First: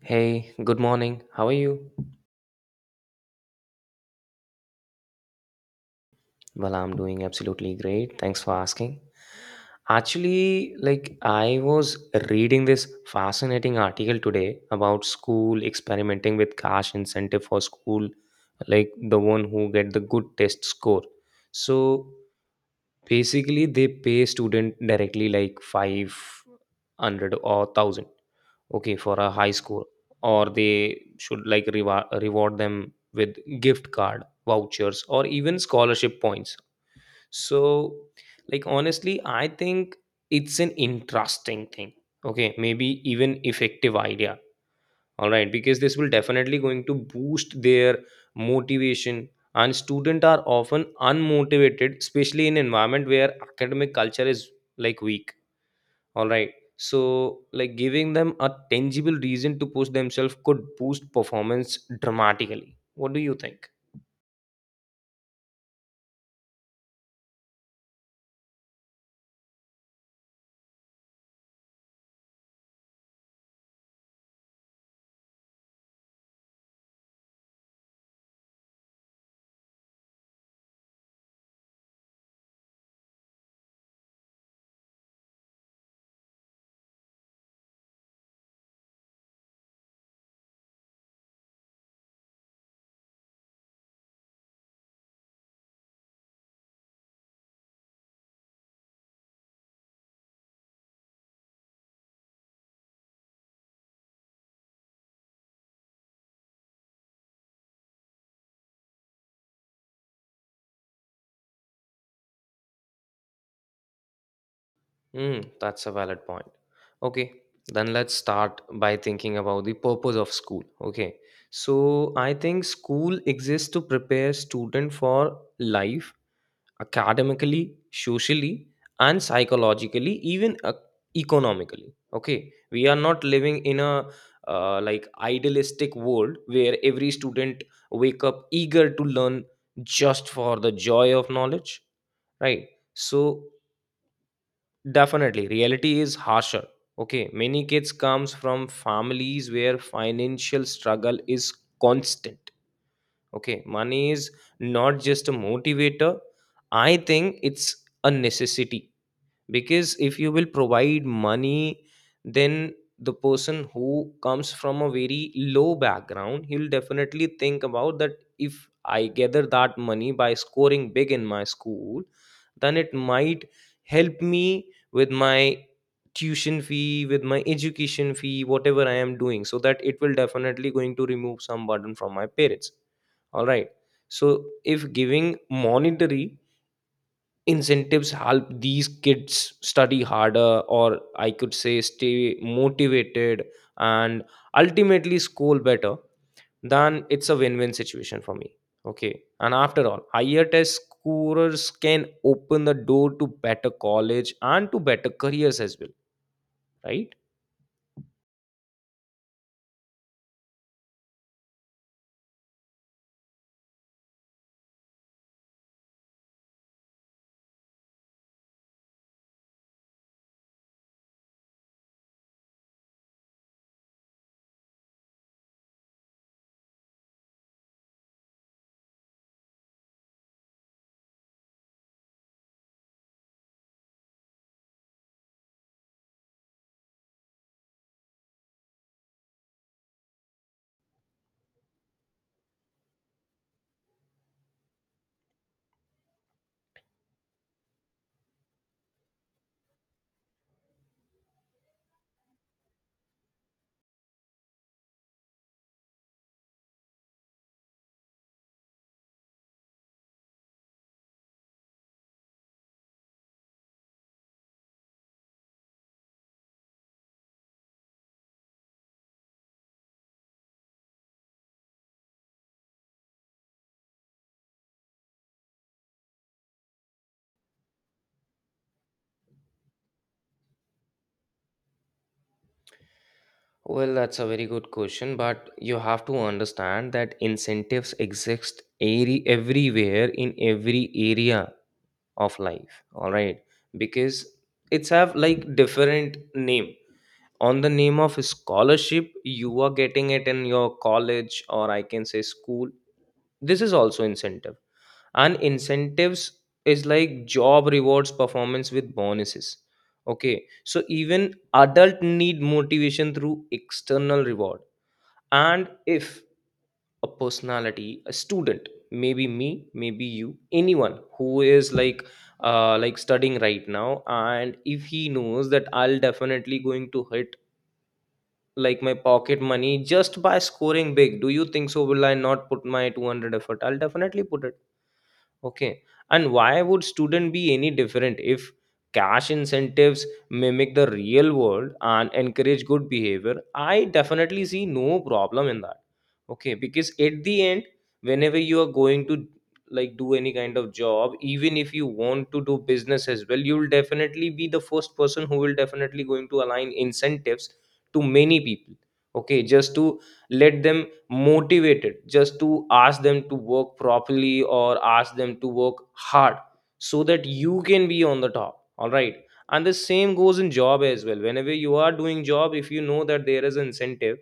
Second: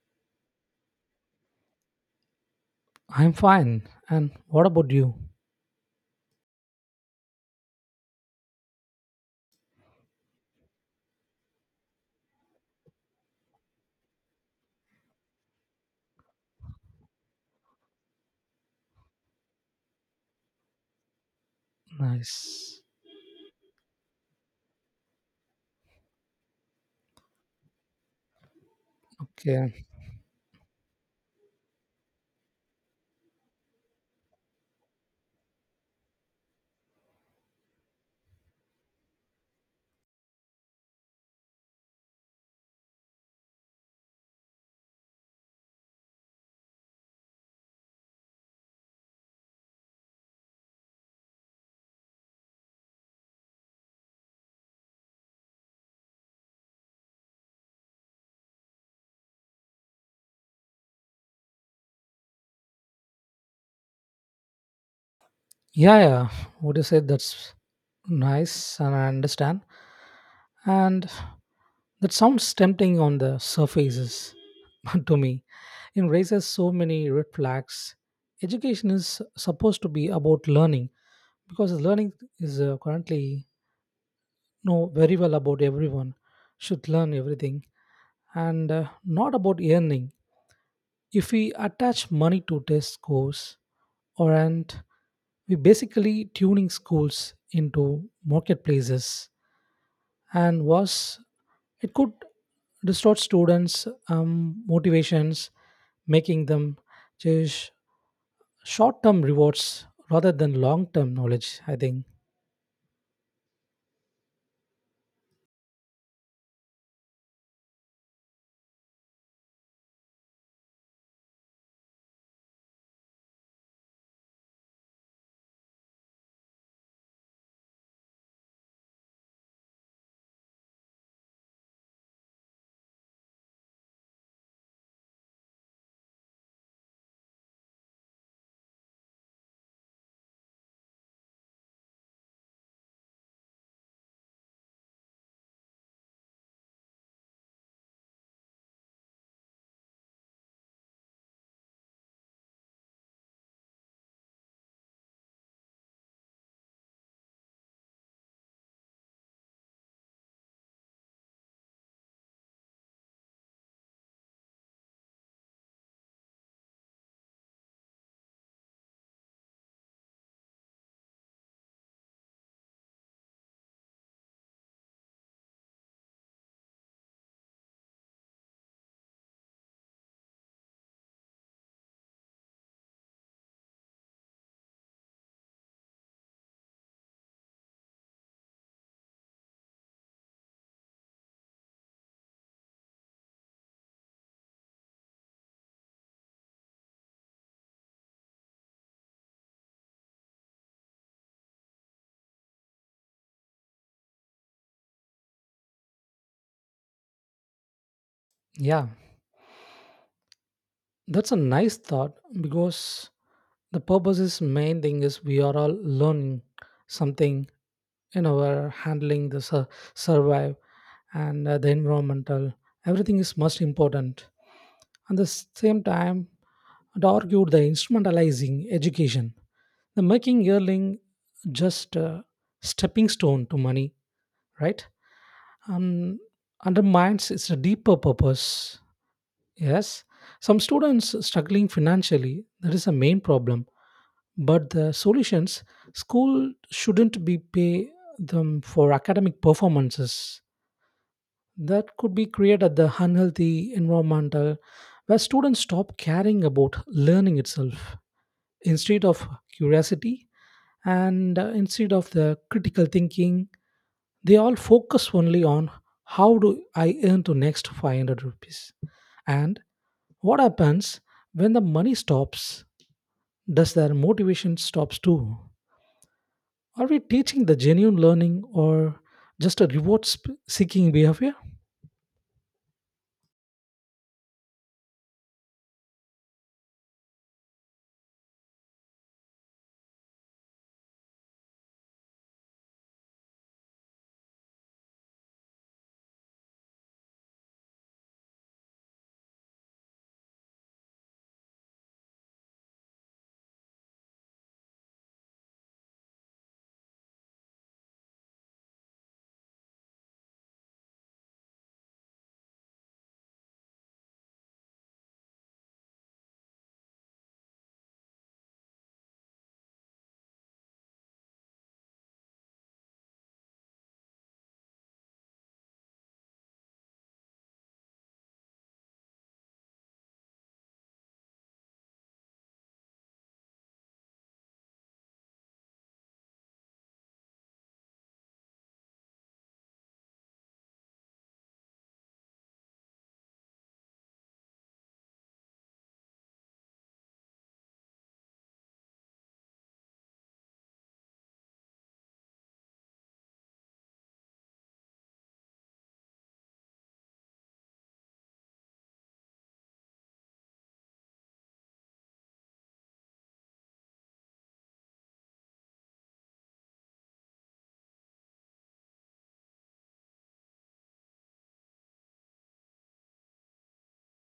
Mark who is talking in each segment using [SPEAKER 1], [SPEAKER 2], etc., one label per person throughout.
[SPEAKER 1] Hey, good morning. How are you?
[SPEAKER 2] I'm fine. And what about you?
[SPEAKER 1] Well, I'm doing absolutely great. Thanks for asking. Actually, I was reading this fascinating article today about school experimenting with cash incentive for school, like the one who get the good test score. So
[SPEAKER 2] Nice.
[SPEAKER 1] basically, they pay student directly like 500 or 1,000. Okay, for a high
[SPEAKER 2] Okay.
[SPEAKER 1] score, or they should reward them with gift card vouchers or even scholarship points. So, like honestly, I think it's an interesting thing. Okay, maybe even effective idea. All right, because this will definitely going to boost their motivation, and students are often unmotivated, especially in environment where academic culture is like weak, all right. So, like giving them a tangible reason to push themselves could boost performance dramatically. What do you think?
[SPEAKER 2] Yeah, yeah. What you said that's nice and I understand. And that sounds tempting on the surfaces to me. It raises so many red flags. Education is supposed to be about learning because learning is currently know very well about everyone should learn everything and not about earning. If we attach money to test scores or and we basically tuning schools into marketplaces and was it could distort students motivations, making them chase short-term rewards rather than long-term knowledge, I think.
[SPEAKER 1] Hmm, that's a valid point. Okay, then let's start by thinking about the purpose of school. Okay, so I think school exists to prepare student for life academically, socially, and psychologically, even economically. Okay, we are not living in a like idealistic world where every student wake up eager to learn just for the joy of knowledge, right? So definitely, reality is harsher. Okay, many kids comes from families where financial struggle is constant. Okay, money is not just a motivator, I think it's a necessity, because if you will provide money, then the person who comes from a very low background he'll definitely think about that. If I gather that money by scoring big in my school, then it might help me with my tuition fee, with my education fee, whatever I am doing, so that it will definitely going to remove some burden from my parents, all right? So if giving monetary incentives help these kids study harder, or I could say stay motivated, and ultimately score better, then it's a win-win situation for me. Okay, and after all, higher test scorers can open the door to better college and to better careers as well, right?
[SPEAKER 2] Yeah, that's a nice thought because the purpose is main thing is we are all learning something. We're handling the survive and the environmental everything is most important at the same time. It argued the instrumentalizing education, the making yearling just a stepping stone to money, right? Um, undermines its deeper purpose. Yes, some students struggling financially, that is a main problem, but the solutions school shouldn't be pay them for academic performances. That could be created at the unhealthy environmental where students stop caring about learning itself, instead of curiosity and instead of the critical thinking. They all focus only on how do I earn to next 500 rupees, and what happens when the money stops? Does their motivation stops too? Are we teaching the genuine learning or just a reward seeking behavior?
[SPEAKER 1] Well, that's a very good question, but you have to understand that incentives exist everywhere, in every area of life, all right? Because it's have like different name. On the name of scholarship you are getting it in your college, or I can say school, this is also incentive. And incentives is like job rewards performance with bonuses. Okay, so even adult need motivation through external reward. And if a personality, a student, maybe me, maybe you, anyone who is like studying right now, and if he knows that I'll definitely going to hit like my pocket money just by scoring big, do you think so will I not put my 200 effort? I'll definitely put it. Okay. And why would student be any different if cash incentives mimic the real world and encourage good behavior? I definitely see no problem in that. Okay, because at the end, whenever you are going to like do any kind of job, even if you want to do business as well, you will definitely be the first person who will definitely going to align incentives to many people. Okay, just to let them motivated, just to ask them to work properly or ask them to work hard so that you can be on the top, all right? And the same goes in job as well. Whenever you are doing job, if you know that there is an incentive,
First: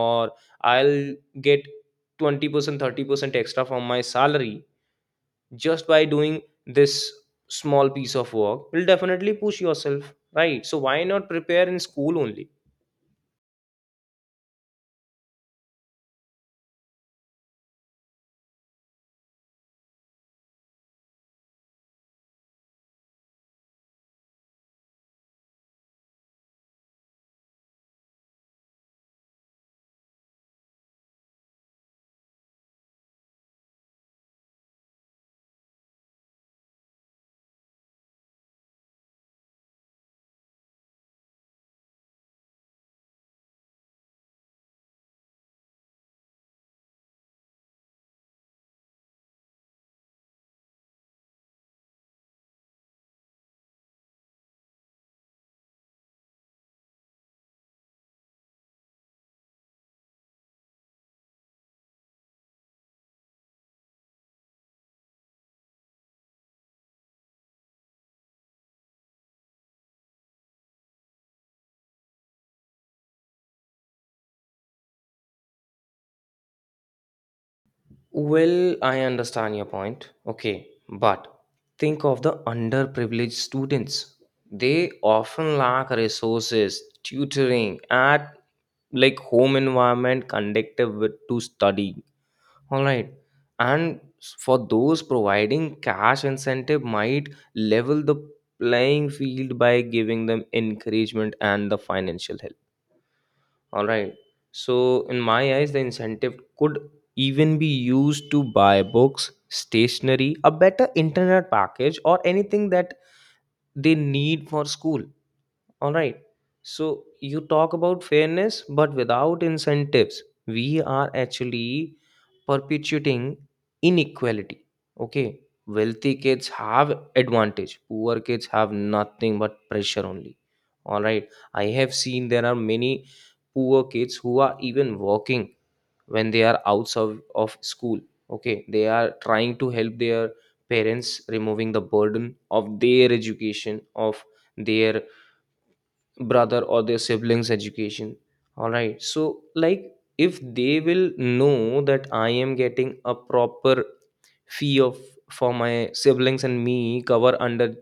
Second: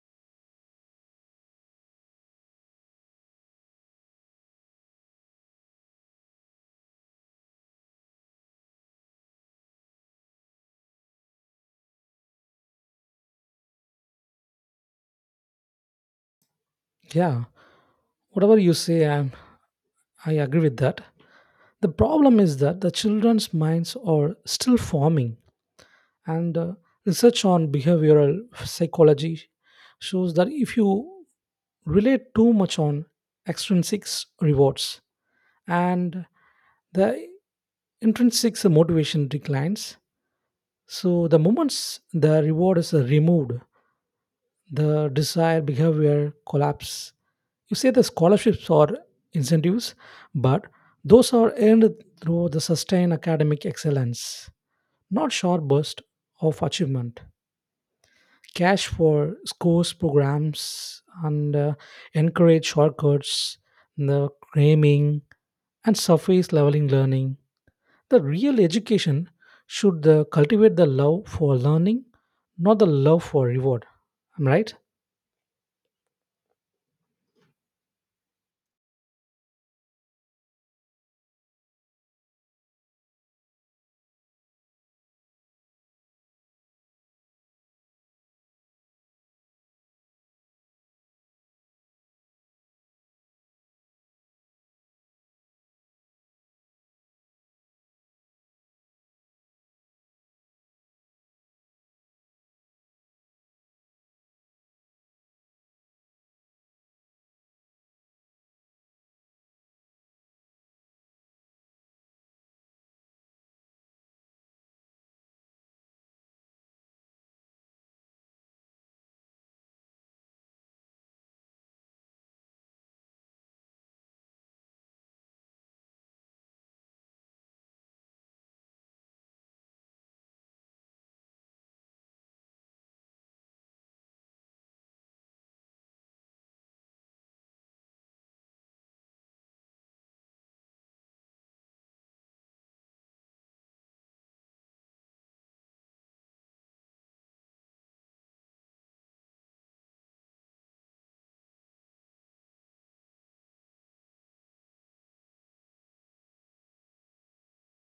[SPEAKER 1] or I'll get 20% 30% extra from my salary just by doing this small piece of work, will definitely push yourself, right? So why not prepare in school only?
[SPEAKER 2] Yeah, whatever you say, I agree with that. The problem is that the children's minds are still forming, and research on behavioral psychology shows that if you relate too much on extrinsic rewards and the intrinsic motivation declines, so the moments the reward is removed, the desire behavior collapse. You say the scholarships are incentives, but those are earned through the sustained academic excellence, not short bursts of achievement. Cash for scores, programs and encourage shortcuts, the cramming and surface leveling learning. The real education should cultivate the love for learning, not the love for reward. Am I right?
[SPEAKER 1] Well, I understand your point. Okay, but think of the underprivileged students. They often lack resources, tutoring, at like home environment conducive with to study. All right, and for those, providing cash incentive might level the playing field by giving them encouragement and the financial help. All right. So, in my eyes, the incentive could even be used to buy books, stationery, a better internet package, or anything that they need for school. All right. So you talk about fairness, but without incentives, we are actually perpetuating inequality. Okay. Wealthy kids have advantage. Poor kids have nothing but pressure only. All right. I have seen there are many poor kids who are even working when they are outside of school. Okay. They are trying to help their parents, removing the burden of their education, of their brother or their siblings education, all right? So like, if they will know that I am getting a proper fee of for my siblings and me cover under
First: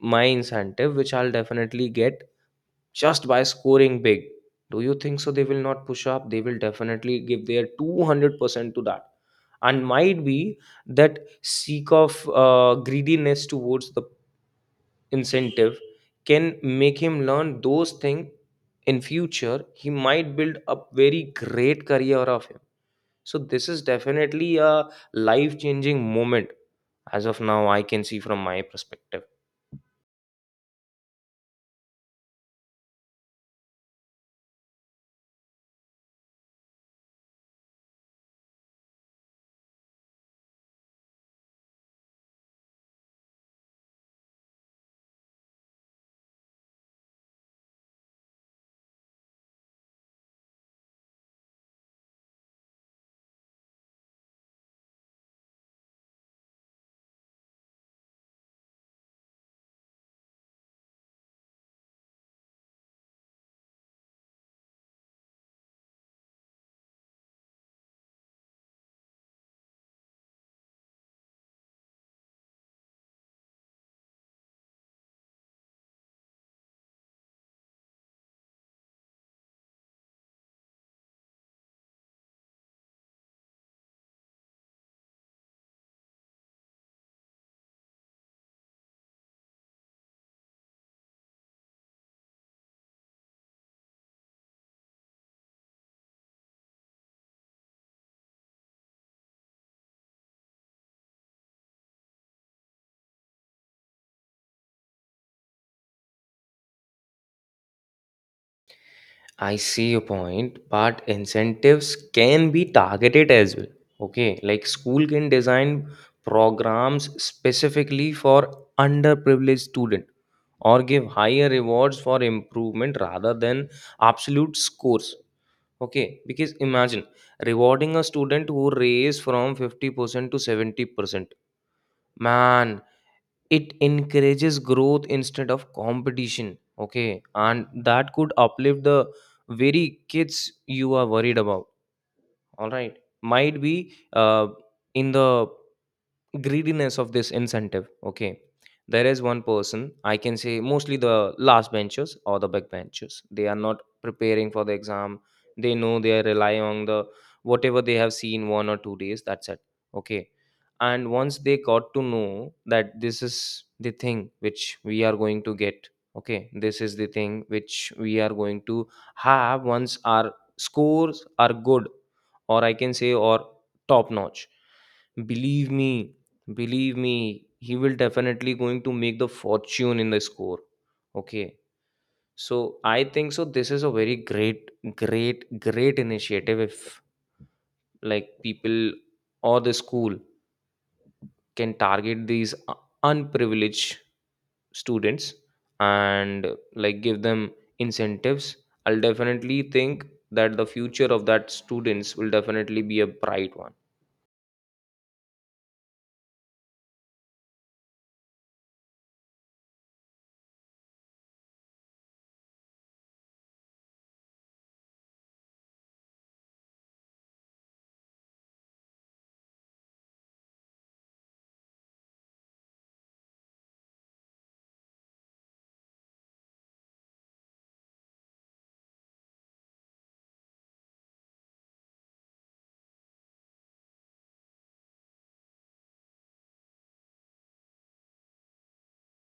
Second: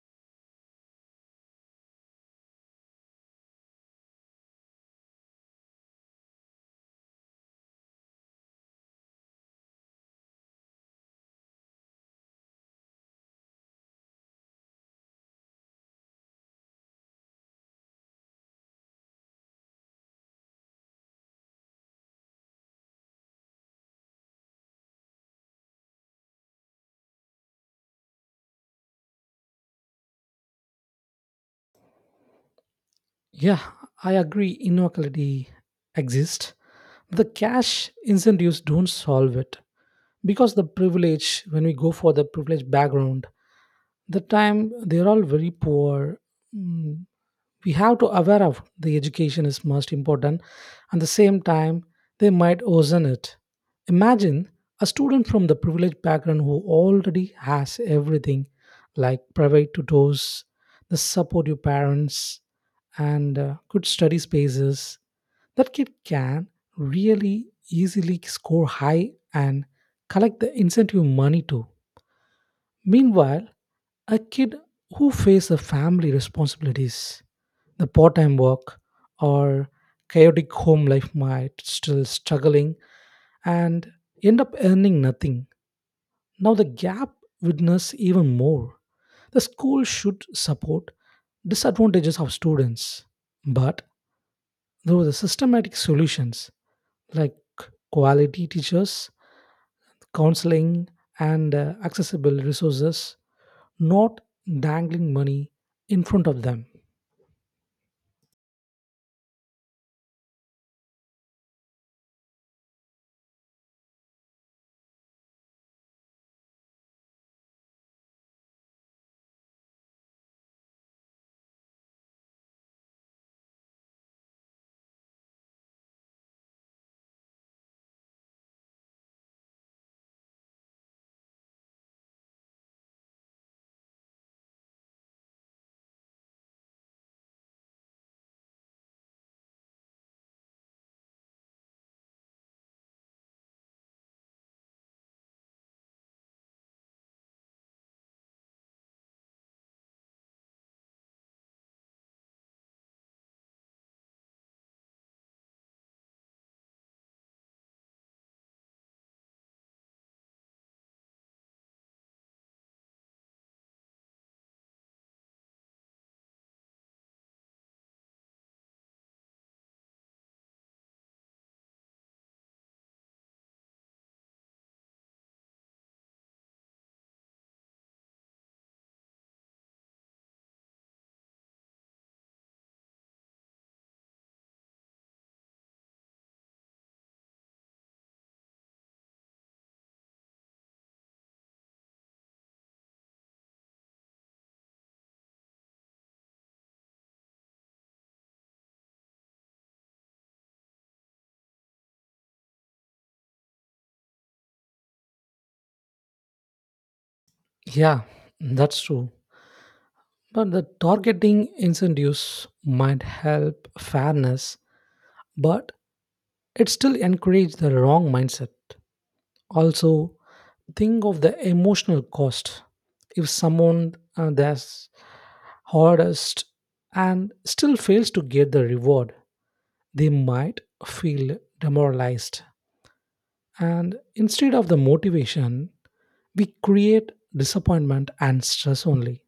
[SPEAKER 1] my incentive, which I'll definitely get just by scoring big, do you think so they will not push up? They will definitely give their 200% to that. And might be that seek of greediness towards the incentive can make him learn those things. In future he might build a very great career of him. So this is definitely a life changing moment, as of now I can see from my perspective.
[SPEAKER 2] Yeah, I agree inequality exists. The cash incentives don't solve it because the privilege, when we go for the privileged background, the time they're all very poor. mm, we have to aware of the education is most important at the same time. They might worsen it. Imagine a student from the privileged background who already has everything, like private tutors, the supportive parents, and good study spaces. That kid can really easily score high and collect the incentive money too. Meanwhile, a kid who faces a family responsibilities, the part-time work, or chaotic home life might still struggling and end up earning nothing. Now the gap witness even more. The school should support disadvantages of students, but through the systematic solutions like quality teachers, counseling, and accessible resources, not dangling money in front of them.
[SPEAKER 1] I see your point, but incentives can be targeted as well. Okay, like school can design programs specifically for underprivileged student, or give higher rewards for improvement rather than absolute scores. Okay, because imagine rewarding a student who raised from 50% to 70%. Man, it encourages growth instead of competition. Okay, and that could uplift the very kids you are worried about. All right, might be in the greediness of this incentive, okay, there is one person, I can say mostly the last benchers or the back benchers, they are not preparing for the exam. They know they are relying on the whatever they have seen 1 or 2 days, that's it. Okay, and once they got to know that this is the thing which we are going to get, okay, this is the thing which we are going to have once our scores are good, or I can say or top notch, believe me, he will definitely going to make the fortune in the score. Okay, so I think so this is a very great initiative. If like people or the school can target these unprivileged students and like give them incentives, I'll definitely think that the future of that students will definitely be a bright one.
[SPEAKER 2] Yeah, that's true. But the targeting incentives might help fairness, but it still encourages the wrong mindset. Also, think of the emotional cost. If someone that's hardest and still fails to get the reward, they might feel demoralized. And instead of the motivation, we create disappointment and stress only.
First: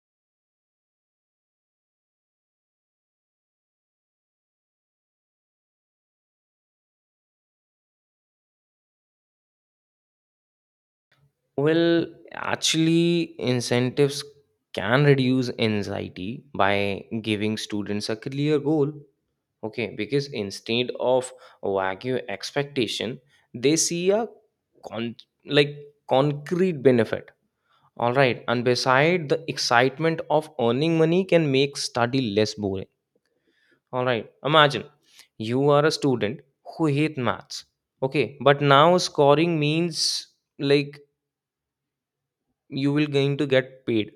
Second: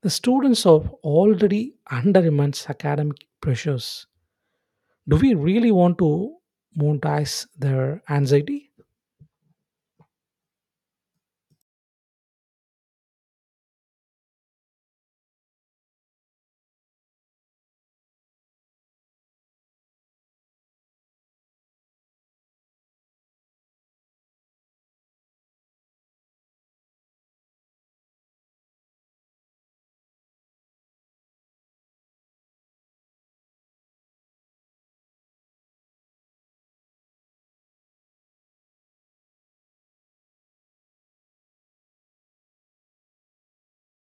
[SPEAKER 2] The students are already under immense academic pressures. Do we really want to monetize their anxiety?
[SPEAKER 1] Well, actually, incentives can reduce anxiety by giving students a clear goal. Okay, because instead of vague expectation, they see a con- like concrete benefit. All right, and beside, the excitement of earning money can make study less boring. All right, imagine you are a student who hate maths. Okay, but now scoring means like you will going to get paid.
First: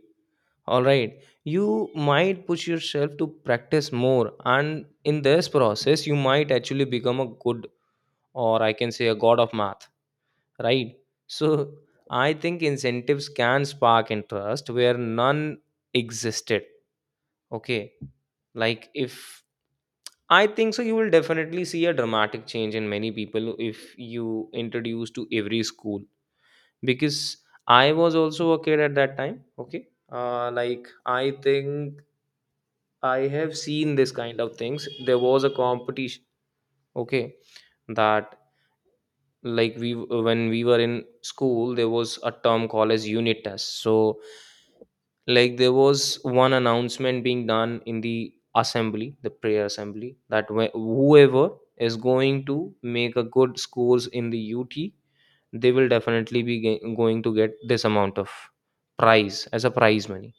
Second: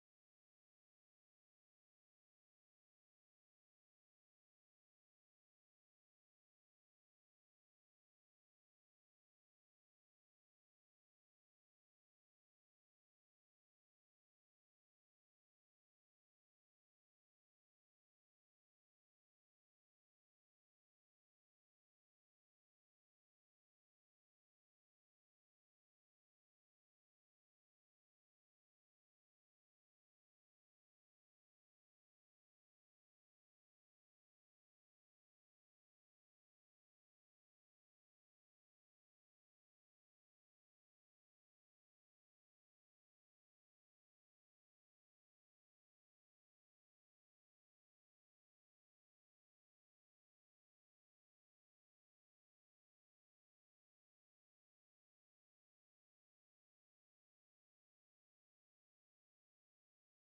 [SPEAKER 1] All right. You might push yourself to practice more, and in this process, you might actually become a good, or I can say a god of math, right? So, I think incentives can spark interest where none existed. Okay. Like, if I think so, you will definitely see a dramatic change in many people if you introduce to every school. Because I was also a kid at that time. Okay. Like, I think I have seen this kind of things. There was a competition, okay, that we, when we were in school, there was a term called as unit test. So like there was one announcement being done in the assembly, the prayer assembly, that whoever is going to make a good scores in the UT, they will definitely be going to get this amount of prize as a prize money.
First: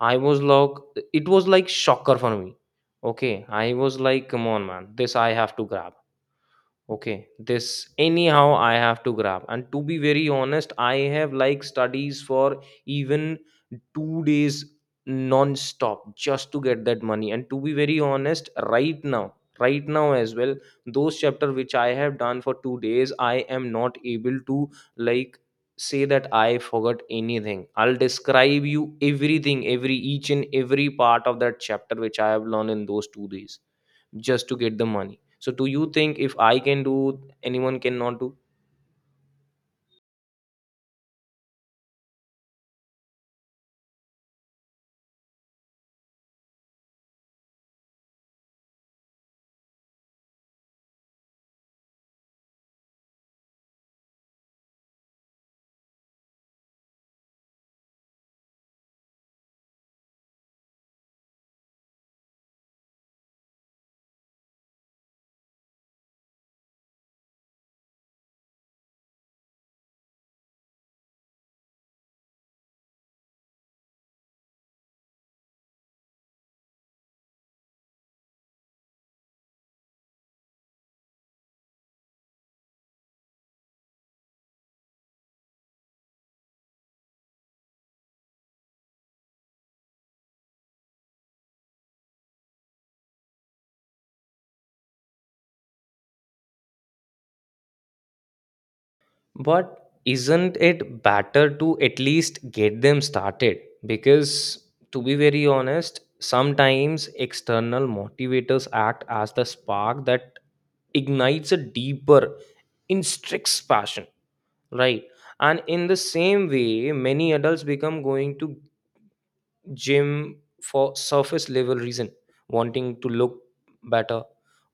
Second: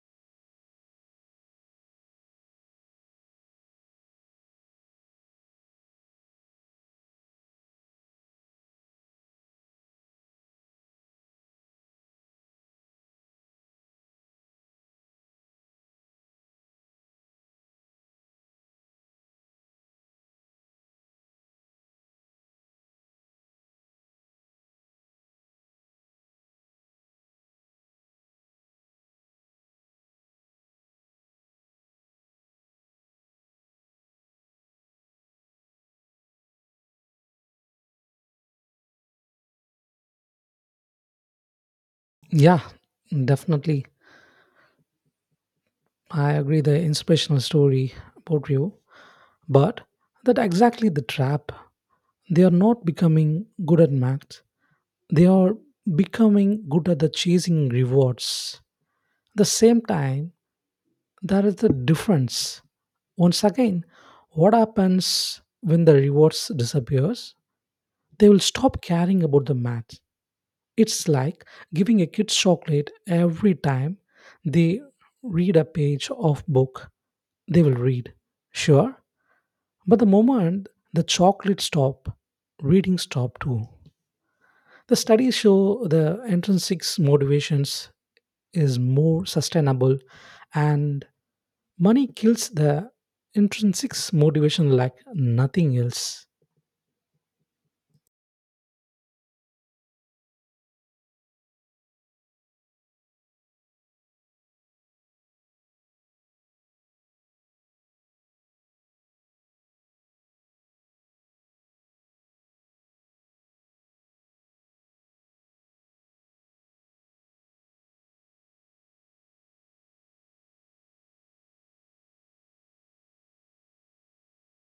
[SPEAKER 1] I was like, it was like shocker for me. Okay, I was like, come on, man, this I have to grab. Okay, this anyhow I have to grab. And to be very honest, I have like studies for even 2 days non-stop just to get that money. And to be very honest, right now, as well, those chapter which I have done for 2 days, I am not able to like say that I forgot anything. I'll describe you everything, every each and every part of that chapter which I have learned in those 2 days just to get the money. So do you think if I can do, anyone cannot do?
[SPEAKER 2] Yeah, definitely. I agree the inspirational story about you, but that exactly the trap. They are not becoming good at math. They are becoming good at the chasing rewards. The same time, there is the difference. Once again, what happens when the rewards disappears? They will stop caring about the math. It's like giving a kid chocolate every time they read a page of book, they will read. Sure, but the moment the chocolate stop, reading stop too. The studies show the intrinsic motivations is more sustainable and money kills the intrinsic motivation like nothing else.
[SPEAKER 1] But isn't it better to at least get them started? Because to be very honest, sometimes external motivators act as the spark that ignites a deeper intrinsic passion, right? And in the same way, many adults become going to gym for surface level reason, wanting to look better,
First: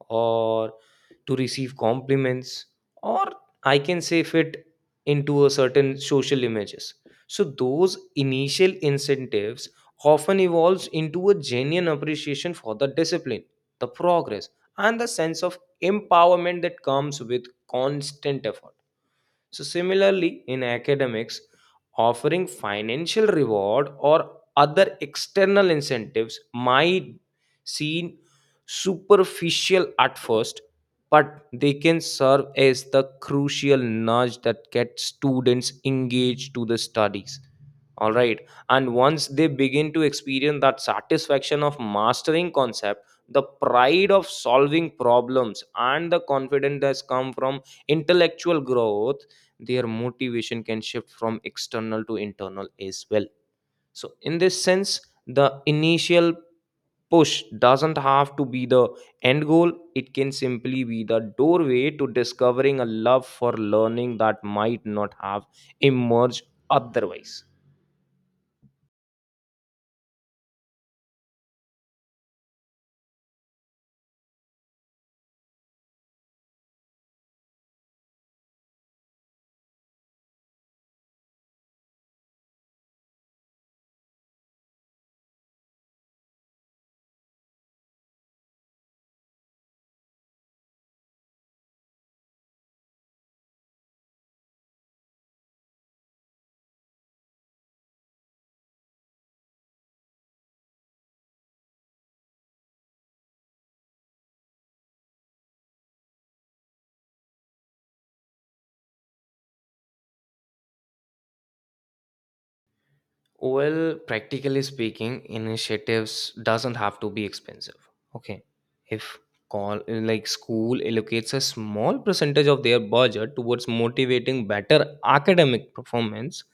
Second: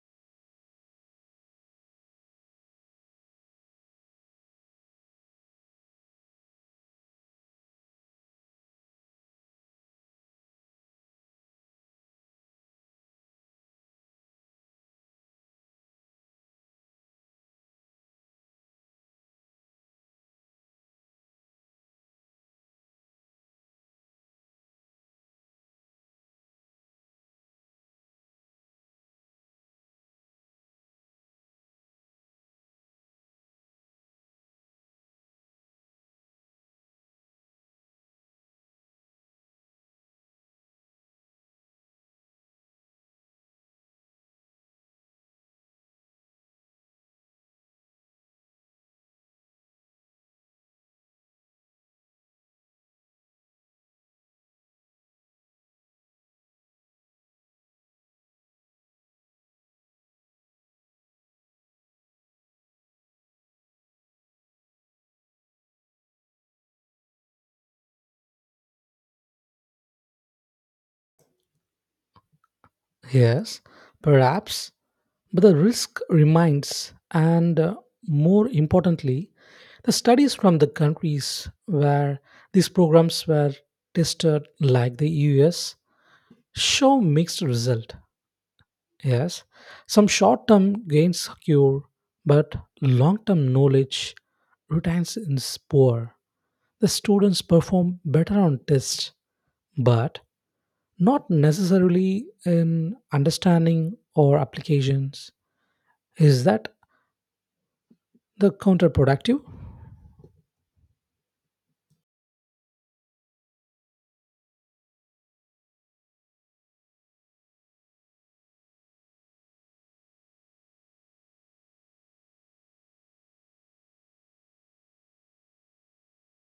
[SPEAKER 1] or to receive compliments, or I can say fit into a certain social images. So those initial incentives often evolves into a genuine appreciation for the discipline, the progress, and the sense of empowerment that comes with constant effort. So, similarly, in academics, offering financial reward or other external incentives might seem superficial at first, but they can serve as the crucial nudge that gets students engaged to the studies. All right, and once they begin to experience that satisfaction of mastering concept, the pride of solving problems, and the confidence that's come from intellectual growth, their motivation can shift from external to internal as well. So in this sense, the initial push doesn't have to be the end goal. It can simply be the doorway to discovering a love for learning that might not have emerged otherwise.
[SPEAKER 2] Yes, perhaps. But the risk remains, and more importantly, the studies from the countries where these programs were tested, like the US, show mixed result. Yes, some short-term gains secure, but long-term knowledge retains is poor. The students perform better on tests, but not necessarily in understanding or applications. Is that the counterproductive?
[SPEAKER 1] Well, practically speaking, initiatives doesn't have to be expensive. Okay. If call like school allocates a small percentage of their budget towards motivating better academic performance,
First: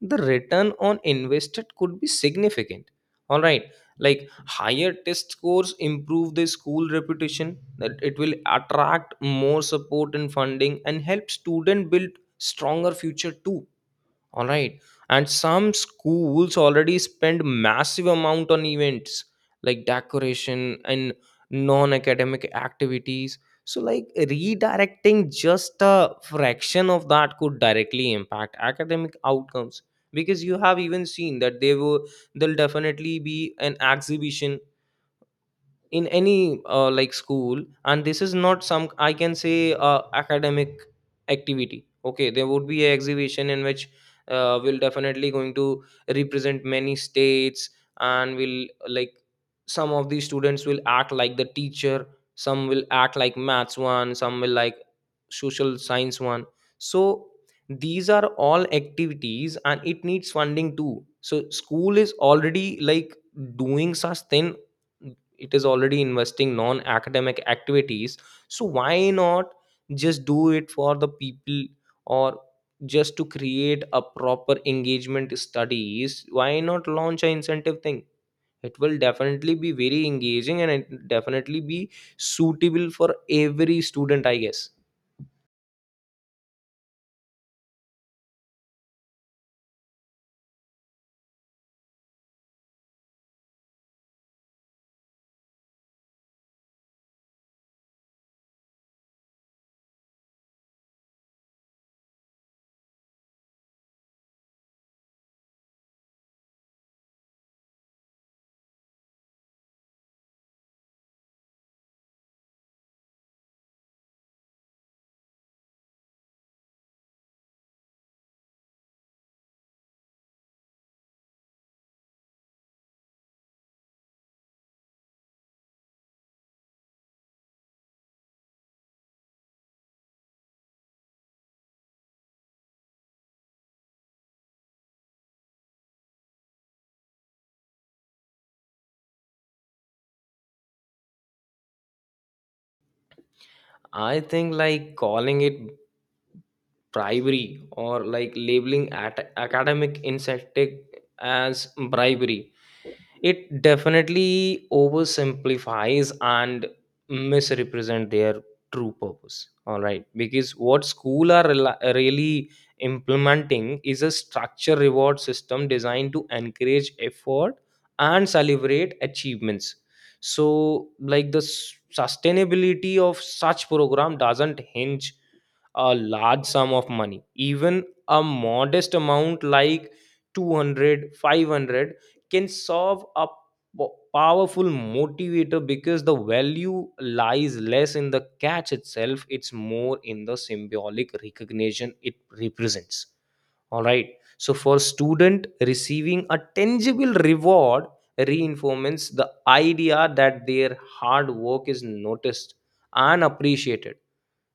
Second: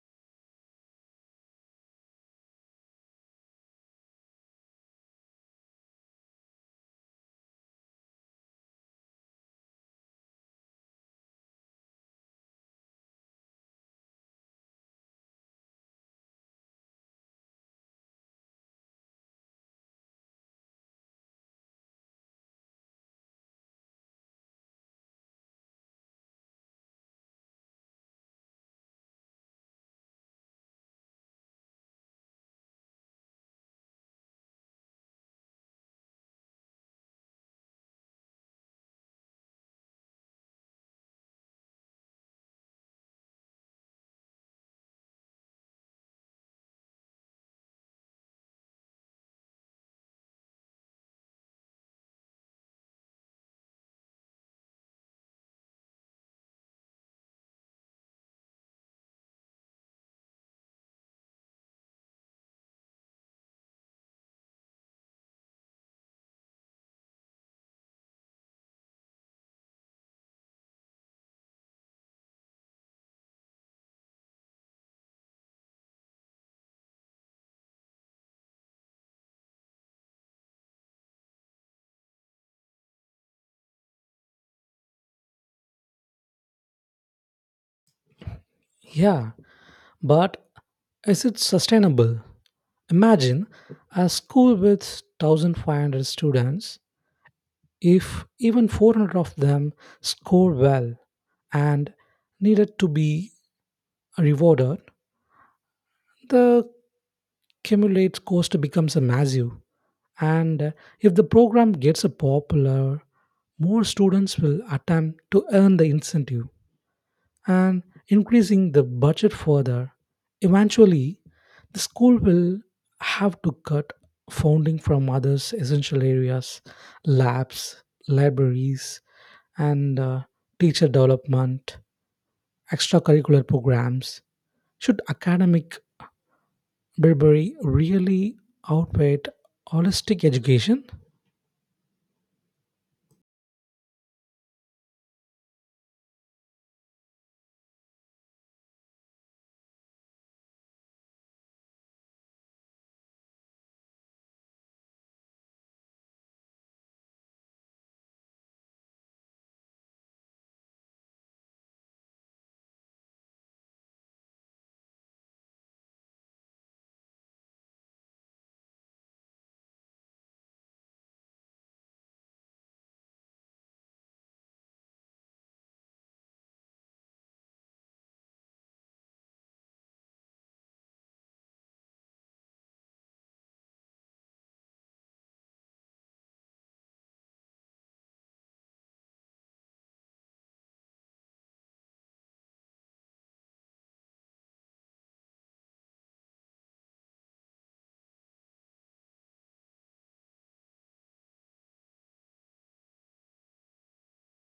[SPEAKER 1] the return on invested could be significant. All right. Like higher test scores improve the school reputation, that it will attract more support and funding and help student build stronger future too. All right. And some schools already spend massive amount on events like decoration and non-academic activities. So like redirecting just a fraction of that could directly impact academic outcomes. Because you have even seen that they will there'll definitely be an exhibition in any like school, and this is not some I can say academic activity. Okay, there would be an exhibition in which we'll definitely going to represent many states, and will like some of the students will act like the teacher, some will act like maths one, some will like social science one. So these are all activities and it needs funding too. So school is already like doing such thing. It is already investing non academic activities. So why not just do it for the people, or just to create a proper engagement studies, why not launch an incentive thing? It will definitely be very engaging and it definitely be suitable for every student, I guess.
[SPEAKER 2] Yeah, but is it sustainable? Imagine a school with 1500 students, if even 400 of them score well and needed to be rewarded, the accumulates cost becomes a massive. And if the program gets a popular, more students will attempt to earn the incentive and increasing the budget further. Eventually, the school will have to cut funding from others essential areas, labs, libraries, and teacher development, extracurricular programs. Should academic Burberry really outweighed holistic education?
[SPEAKER 1] I think like calling it bribery, or like labeling at academic incentive as bribery, it definitely oversimplifies and misrepresent their true purpose. All right, because what school are really implementing is a structure reward system designed to encourage effort and celebrate achievements. So like the sustainability of such program doesn't hinge a large sum of money. Even a modest amount like 200 500 can solve a powerful motivator, because the value lies less in the catch itself, it's more in the symbolic recognition it represents. All right, so for student receiving a tangible reward reinforces the idea that their hard work is noticed and appreciated.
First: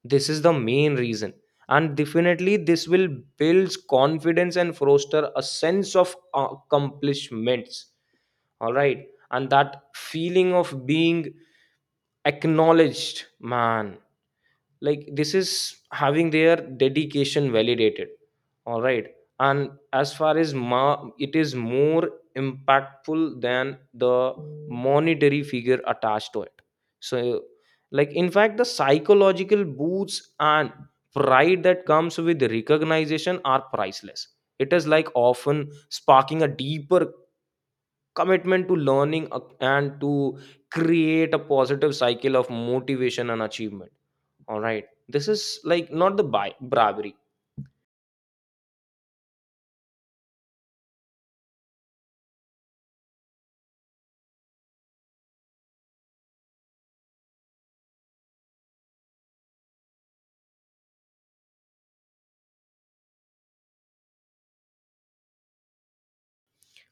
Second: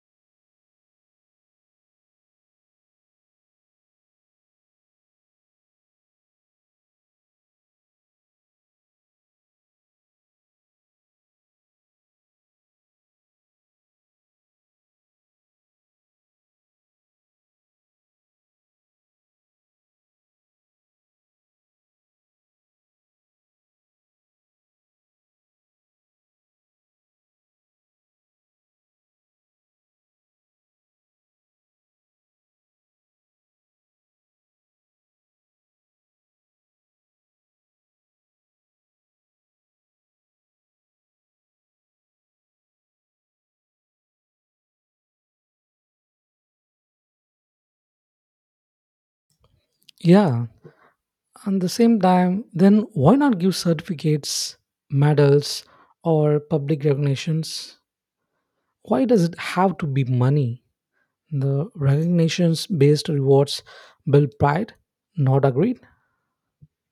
[SPEAKER 1] This is the main reason. And definitely this will build confidence and foster a sense of accomplishments. All right. And that feeling of being acknowledged man, like this is having their dedication validated. All right. And as far as it is more impactful than the monetary figure attached to it. So like in fact the psychological boosts and pride that comes with recognition are priceless. It is like often sparking a deeper commitment to learning and to create a positive cycle of motivation and achievement. All right. This is like not the bribery.
[SPEAKER 2] Yeah, and the same time, then why not give certificates, medals, or public recognitions? Why does it have to be money? The recognitions based rewards build pride, not agreed?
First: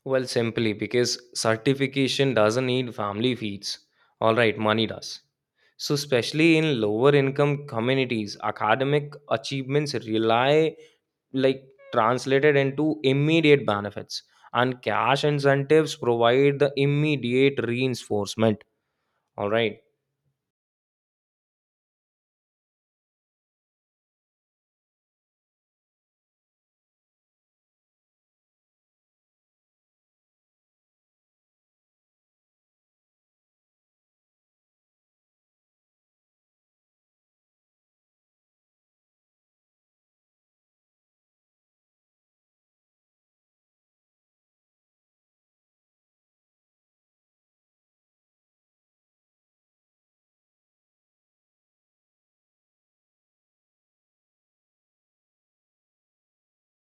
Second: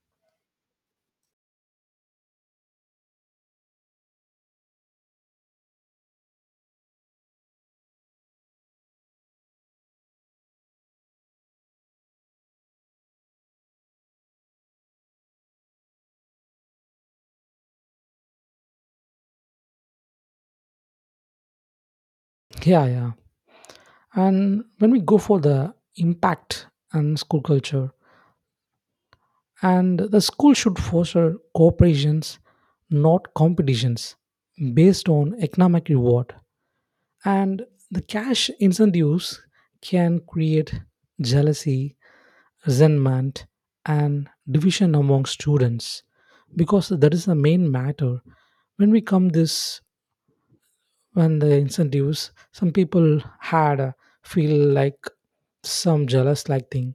[SPEAKER 1] Well, simply because certification doesn't need family fees. All right, money does. So, especially in lower income communities, academic achievements rely like translated into immediate benefits, and cash incentives provide the immediate reinforcement. All right.
[SPEAKER 2] Yeah, yeah. And when we go for the impact and school culture, and the school should foster cooperations, not competitions based on economic reward. And the cash incentives can create jealousy, resentment, and division among students, because that is the main matter. When we come this, when the incentives some people had feel like some jealous like thing.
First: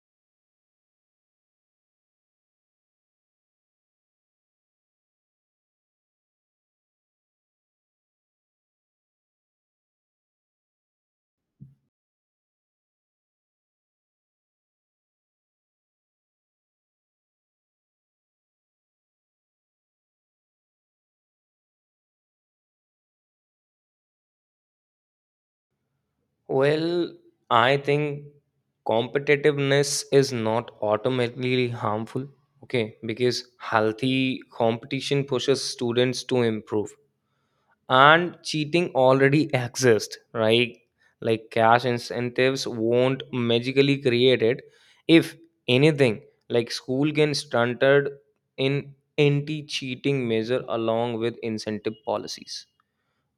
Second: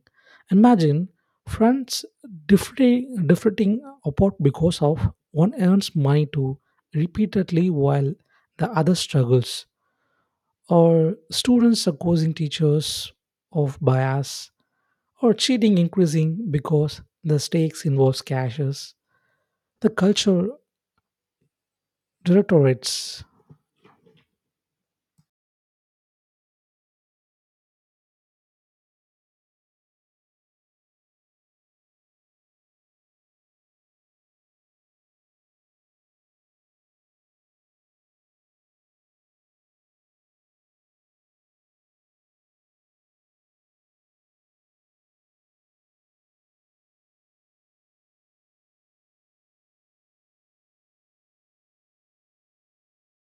[SPEAKER 2] Imagine friends differing apart because of one earns money to repeatedly while the other struggles, or students accusing teachers of bias or cheating increasing because the stakes involves cashes. The culture deteriorates.
[SPEAKER 1] Well, I think competitiveness is not automatically harmful. Okay, because healthy competition pushes students to improve. And cheating already exists, right? Like cash incentives won't magically create it. If anything, like school can stunted in anti-cheating measure along with incentive policies.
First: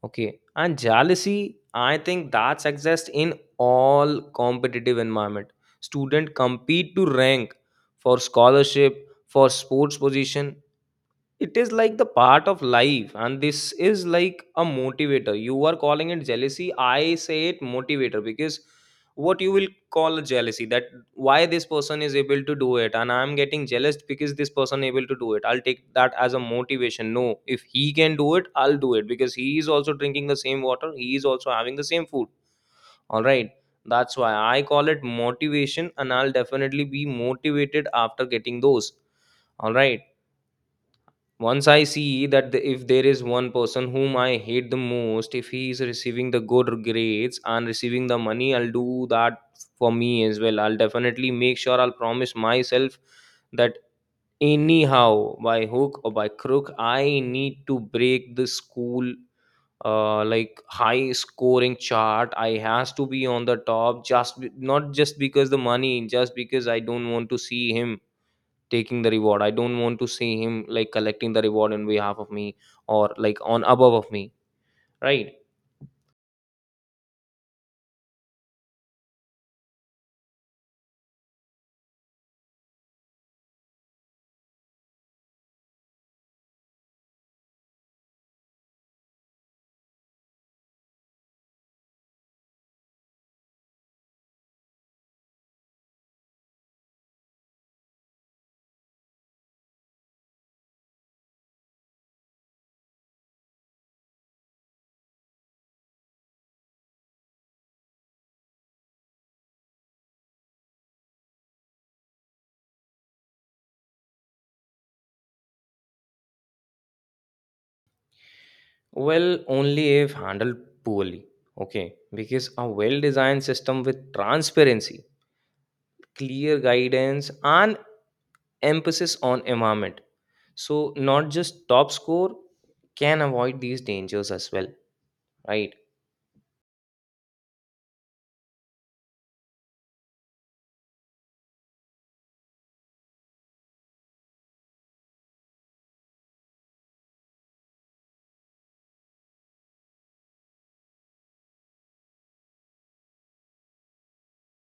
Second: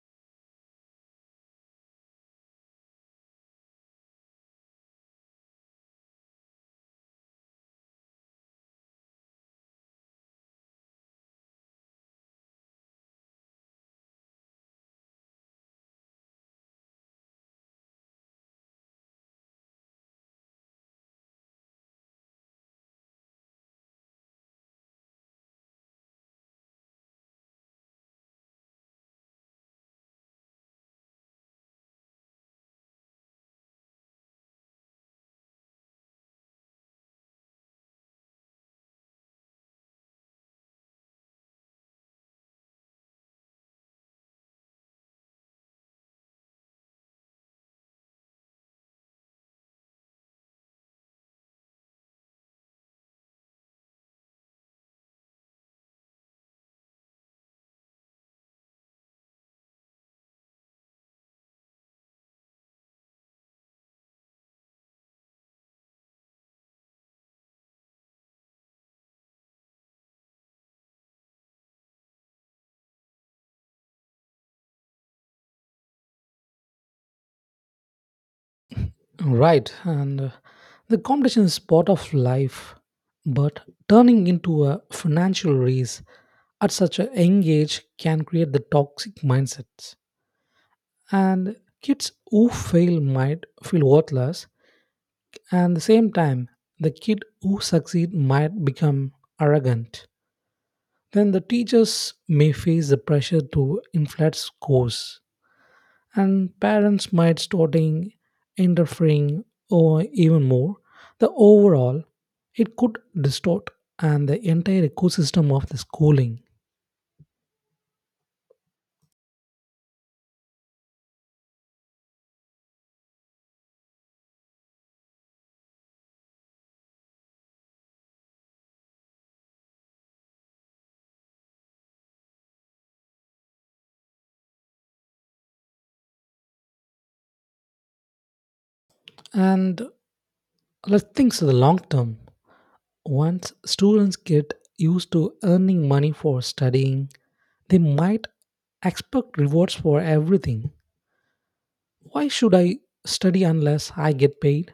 [SPEAKER 1] Okay. And jealousy, I think that's exists in all competitive environment. Student compete to rank for scholarship, for sports position. It is like the part of life and this is like a motivator. You are calling it jealousy, I say it motivator. Because what you will call a jealousy, that why this person is able to do it and I'm getting jealous because this person able to do it, I'll take that as a motivation. No, if he can do it, I'll do it, because he is also drinking the same water, he is also having the same food. All right, that's why I call it motivation, and I'll definitely be motivated after getting those. All right. Once I see that the, if there is one person whom I hate the most, if he is receiving the good grades and receiving the money, I'll do that for me as well. I'll definitely make sure, I'll promise myself that anyhow, by hook or by crook, I need to break the school like high scoring chart. I has to be on the top, just not just because the money, just because I don't want to see him taking the reward. I don't want to see him like collecting the reward on behalf of me, or like on above of me, right?
[SPEAKER 2] Right, and the competition is part of life, but turning into a financial race at such a young age can create the toxic mindsets. And kids who fail might feel worthless, and at the same time, the kid who succeed might become arrogant. Then the teachers may face the pressure to inflate scores, and parents might starting interfering or even more the overall it could distort and the entire ecosystem of the schooling.
[SPEAKER 1] Well, only if handled poorly. Okay, because a well designed system with transparency, clear guidance, and emphasis on environment, so not just top score, can avoid these dangers as well, right?
[SPEAKER 2] And let's think to the long term. Once students get used to earning money for studying, they might expect rewards for everything. Why should I study unless I get paid?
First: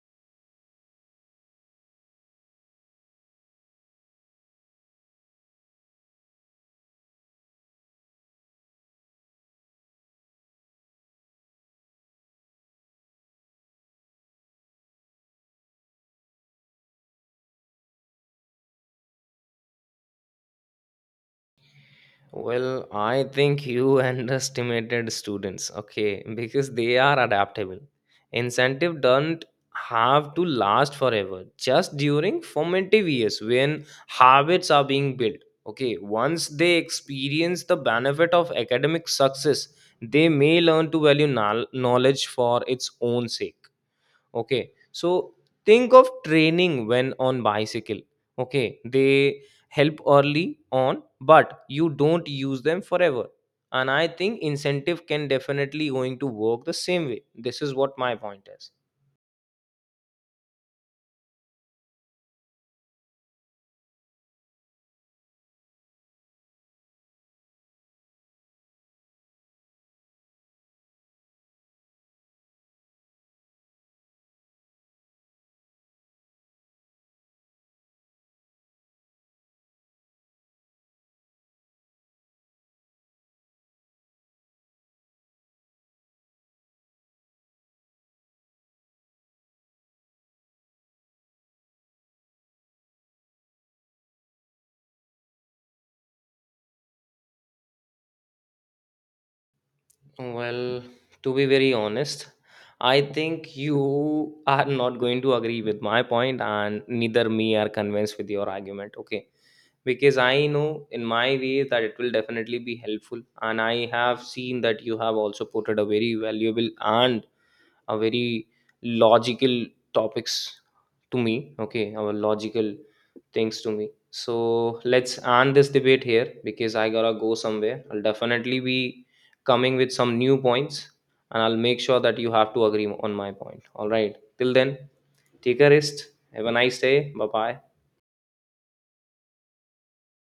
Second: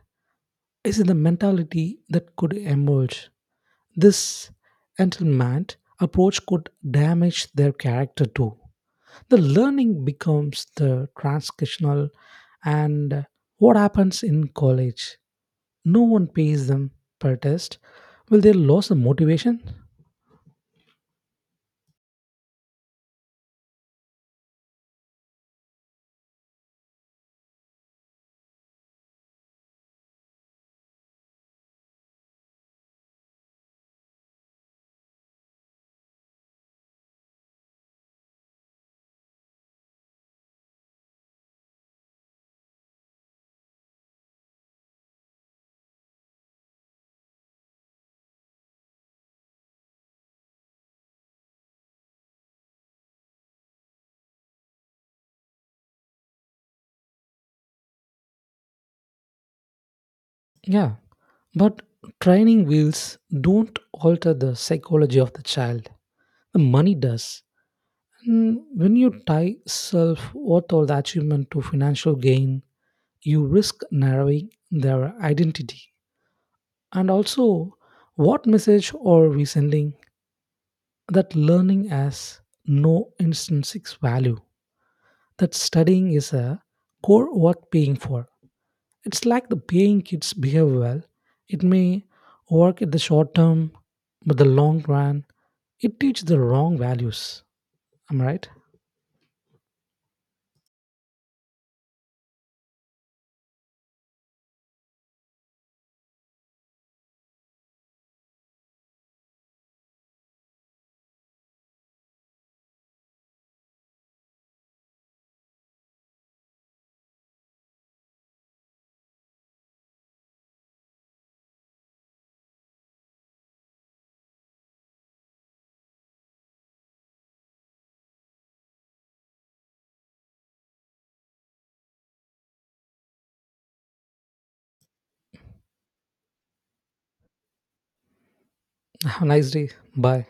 [SPEAKER 2] Is it the mentality that could emerge? This entitlement approach could damage their character too. The learning becomes the transactional, and what happens in college? No one pays them per test. Will they lose the motivation?
[SPEAKER 1] Well, I think you underestimated students. Okay, because they are adaptable. Incentive don't have to last forever, just during formative years when habits are being built. Okay, once they experience the benefit of academic success, they may learn to value knowledge for its own sake. Okay, so think of training when on bicycle. Okay, they help early on but you don't use them forever. And I think incentive can definitely going to work the same way. This is what my point is.
[SPEAKER 2] Yeah, but training wheels don't alter the psychology of the child. The money does. When you tie self worth or the achievement to financial gain, you risk narrowing their identity. And also, what message are we sending that learning has no intrinsic value? That studying is a core worth paying for. It's like the paying kids behave well. It may work in the short term, but the long run, it teaches the wrong values. Am I right?
[SPEAKER 1] Well, to be very honest, I think you are not going to agree with my point and neither me are convinced with your argument. Okay, because I know in my way that it will definitely be helpful, and I have seen that you have also put it a very valuable and a very logical topics to me. Okay, our logical things to me. So let's end this debate here because I gotta go somewhere. I'll definitely be coming with some new points, and I'll make sure that you have to agree on my point. All right, till then, take a rest, have a nice day. Bye bye.
[SPEAKER 2] Have a nice day. Bye.